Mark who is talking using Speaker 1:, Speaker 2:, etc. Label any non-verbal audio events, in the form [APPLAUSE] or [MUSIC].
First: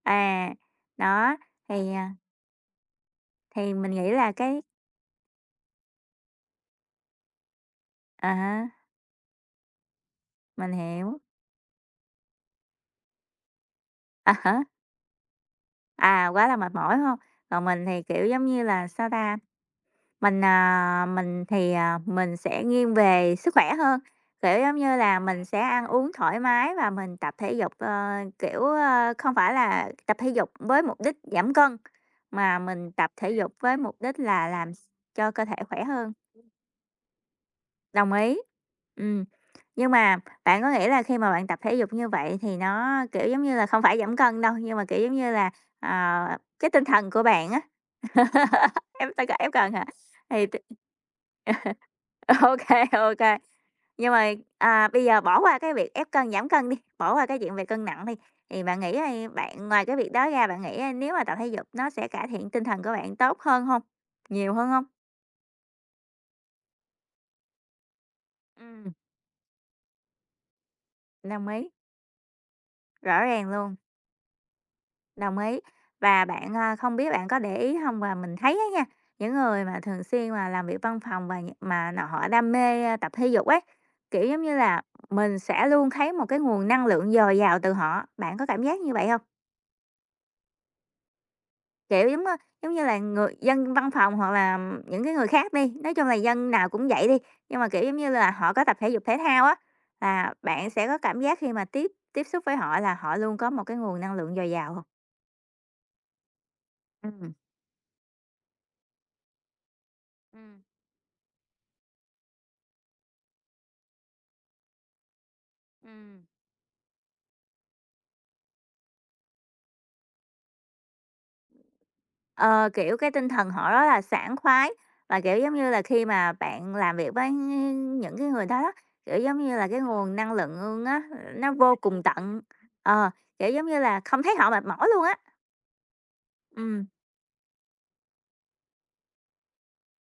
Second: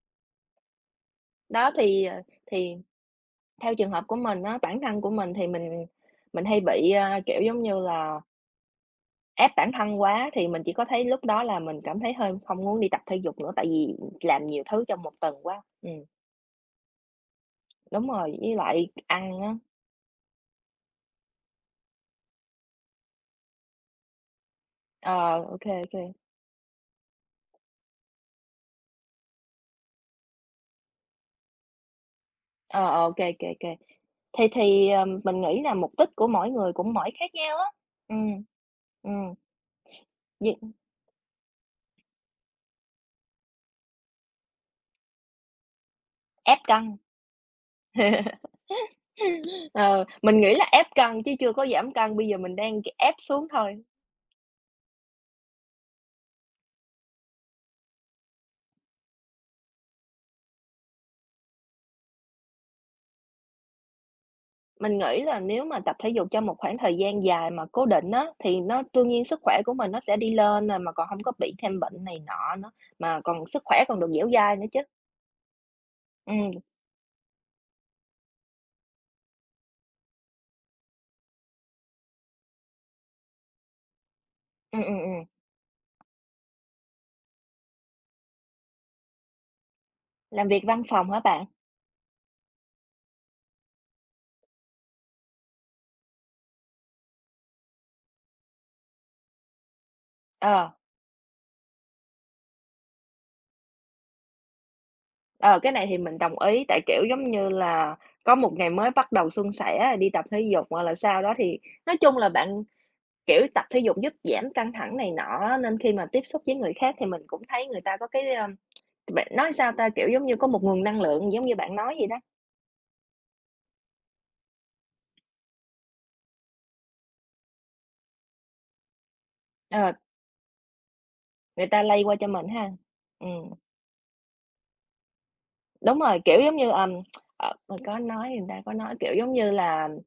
Speaker 1: À, đó,
Speaker 2: Đó
Speaker 1: thì,
Speaker 2: thì,
Speaker 1: à
Speaker 2: ờ, thì
Speaker 1: thì
Speaker 2: theo trường
Speaker 1: mình
Speaker 2: hợp
Speaker 1: nghĩ
Speaker 2: của
Speaker 1: là
Speaker 2: mình, á,
Speaker 1: cái
Speaker 2: bản thân của mình thì mình mình hay bị, a, kiểu, giống như là
Speaker 1: À, há.
Speaker 2: ép bản thân quá thì mình
Speaker 1: Mình
Speaker 2: chỉ có thấy
Speaker 1: hiểu.
Speaker 2: lúc đó là mình cảm thấy hơi không muốn đi tập thể dục nữa tại vì
Speaker 1: À,
Speaker 2: làm
Speaker 1: há.
Speaker 2: nhiều thứ trong một tuần quá, ừm.
Speaker 1: À, quá là mệt mỏi, đúng hông? Còn mình thì,
Speaker 2: Đúng
Speaker 1: kiểu,
Speaker 2: rồi,
Speaker 1: giống
Speaker 2: với
Speaker 1: như là
Speaker 2: lại
Speaker 1: sao ta?
Speaker 2: ăn á.
Speaker 1: Mình, à, mình thì, à, mình sẽ nghiêng về sức khỏe hơn, kiểu, giống như là,
Speaker 2: Ờ,
Speaker 1: mình sẽ
Speaker 2: OK,
Speaker 1: ăn uống
Speaker 2: OK.
Speaker 1: thoải mái và mình tập thể dục, ờ, kiểu, ơ, không phải là tập thể dục với mục đích giảm cân, mà
Speaker 2: Ờ,
Speaker 1: mình tập
Speaker 2: OK,
Speaker 1: thể
Speaker 2: OK,
Speaker 1: dục với
Speaker 2: OK.
Speaker 1: mục đích
Speaker 2: Thì
Speaker 1: là làm s
Speaker 2: thì, ờ,
Speaker 1: cho
Speaker 2: mình
Speaker 1: cơ thể
Speaker 2: nghĩ là
Speaker 1: khỏe
Speaker 2: mục đích
Speaker 1: hơn.
Speaker 2: của mỗi người cũng mỗi khác nhau á,
Speaker 1: Đồng ý,
Speaker 2: ừm,
Speaker 1: ừm,
Speaker 2: ừm
Speaker 1: nhưng mà
Speaker 2: Việc
Speaker 1: bạn có nghĩ là khi mà bạn tập thể dục như vậy thì nó, kiểu, giống như là không phải giảm cân đâu, nhưng mà, kiểu, giống như là, à,
Speaker 2: Ép
Speaker 1: cái tinh
Speaker 2: cân.
Speaker 1: thần của bạn, á,
Speaker 2: [LAUGHS]
Speaker 1: [LAUGHS] ép tăng ca ép cần hả?
Speaker 2: Ờ, mình
Speaker 1: Thì t
Speaker 2: nghĩ là ép cân chứ chưa có
Speaker 1: [CHUCKLES]
Speaker 2: giảm cân bây giờ mình
Speaker 1: OK,
Speaker 2: đang, kiểu, ép
Speaker 1: OK.
Speaker 2: xuống thôi.
Speaker 1: Nhưng mà, à, bây giờ bỏ qua cái việc ép cân, giảm cân đi, bỏ qua cái chuyện về cân nặng đi, thì bạn nghĩ đi, bạn ngoài cái việc đó ra bạn nghĩ, á, nếu mà tập thể dục nó sẽ cải thiện tinh thần của bạn tốt hơn hông? Nhiều hơn hông?
Speaker 2: Mình nghĩ là nếu mà tập thể dục trong một khoảng thời gian dài mà cố định, á, thì nó
Speaker 1: Ừm.
Speaker 2: đương nhiên sức khỏe của mình nó sẽ đi lên à, mà còn hông có
Speaker 1: Đồng
Speaker 2: bị
Speaker 1: ý.
Speaker 2: thêm bệnh này nọ nữa, mà
Speaker 1: Rõ
Speaker 2: còn
Speaker 1: ràng
Speaker 2: sức
Speaker 1: luôn.
Speaker 2: khỏe còn được dẻo dai nữa chứ.
Speaker 1: Đồng ý, và bạn,
Speaker 2: Ừm.
Speaker 1: a, không biết bạn có để ý hông? Và mình thấy á nha, những người mà thường xuyên mà làm việc văn phòng và nh mà nọ họ đam mê tập thể dục ấy, kiểu, giống như là,
Speaker 2: Ừm, ừm, ừm.
Speaker 1: mình sẽ luôn thấy một cái nguồn năng lượng dồi dào từ họ, bạn có cảm giác như vậy hông?
Speaker 2: Làm việc văn phòng hả bạn?
Speaker 1: Kiểu, giống, ơ, giống như là, người dân văn phòng hoặc là những cái người khác đi, nói chung là dân nào cũng vậy đi, nhưng mà, kiểu, giống như là, họ có tập thể dục thể thao á là bạn
Speaker 2: Ờ.
Speaker 1: sẽ có cảm giác khi mà tiếp tiếp xúc với họ là họ luôn có một cái nguồn năng lượng dồi dào hông?
Speaker 2: Ờ, cái này thì mình đồng ý tại, kiểu, giống
Speaker 1: Ừm.
Speaker 2: như là, có một ngày mới bắt đầu suôn sẻ rồi đi tập thể
Speaker 1: Ừm.
Speaker 2: dục hoặc là sao đó thì nói chung là bạn, kiểu, tập thể dục giúp giảm căng thẳng này nọ á, nên khi mà
Speaker 1: Ừm.
Speaker 2: tiếp xúc với người khác thì mình cũng thấy người ta có cái, ơ, [TSK] bệnh nói sao ta, kiểu, giống như, có một nguồn năng lượng giống như bạn nói vậy đó.
Speaker 1: Ờ, kiểu, cái tinh thần họ rất là sảng khoái và, kiểu, giống như là, khi mà bạn làm việc với những cái người đó đó, kiểu, giống như là, cái
Speaker 2: Ờ.
Speaker 1: nguồn năng lượng luôn, á, nó
Speaker 2: Người
Speaker 1: vô
Speaker 2: ta
Speaker 1: cùng
Speaker 2: lây qua cho
Speaker 1: tận,
Speaker 2: mình ha,
Speaker 1: ờ, kiểu,
Speaker 2: ừm.
Speaker 1: giống như là không thấy họ mệt mỏi luôn á.
Speaker 2: Đúng rồi, kiểu, giống như,
Speaker 1: Ừm.
Speaker 2: ờm, [TSK] ờ, có nói rồi ta, có nói, kiểu, giống như là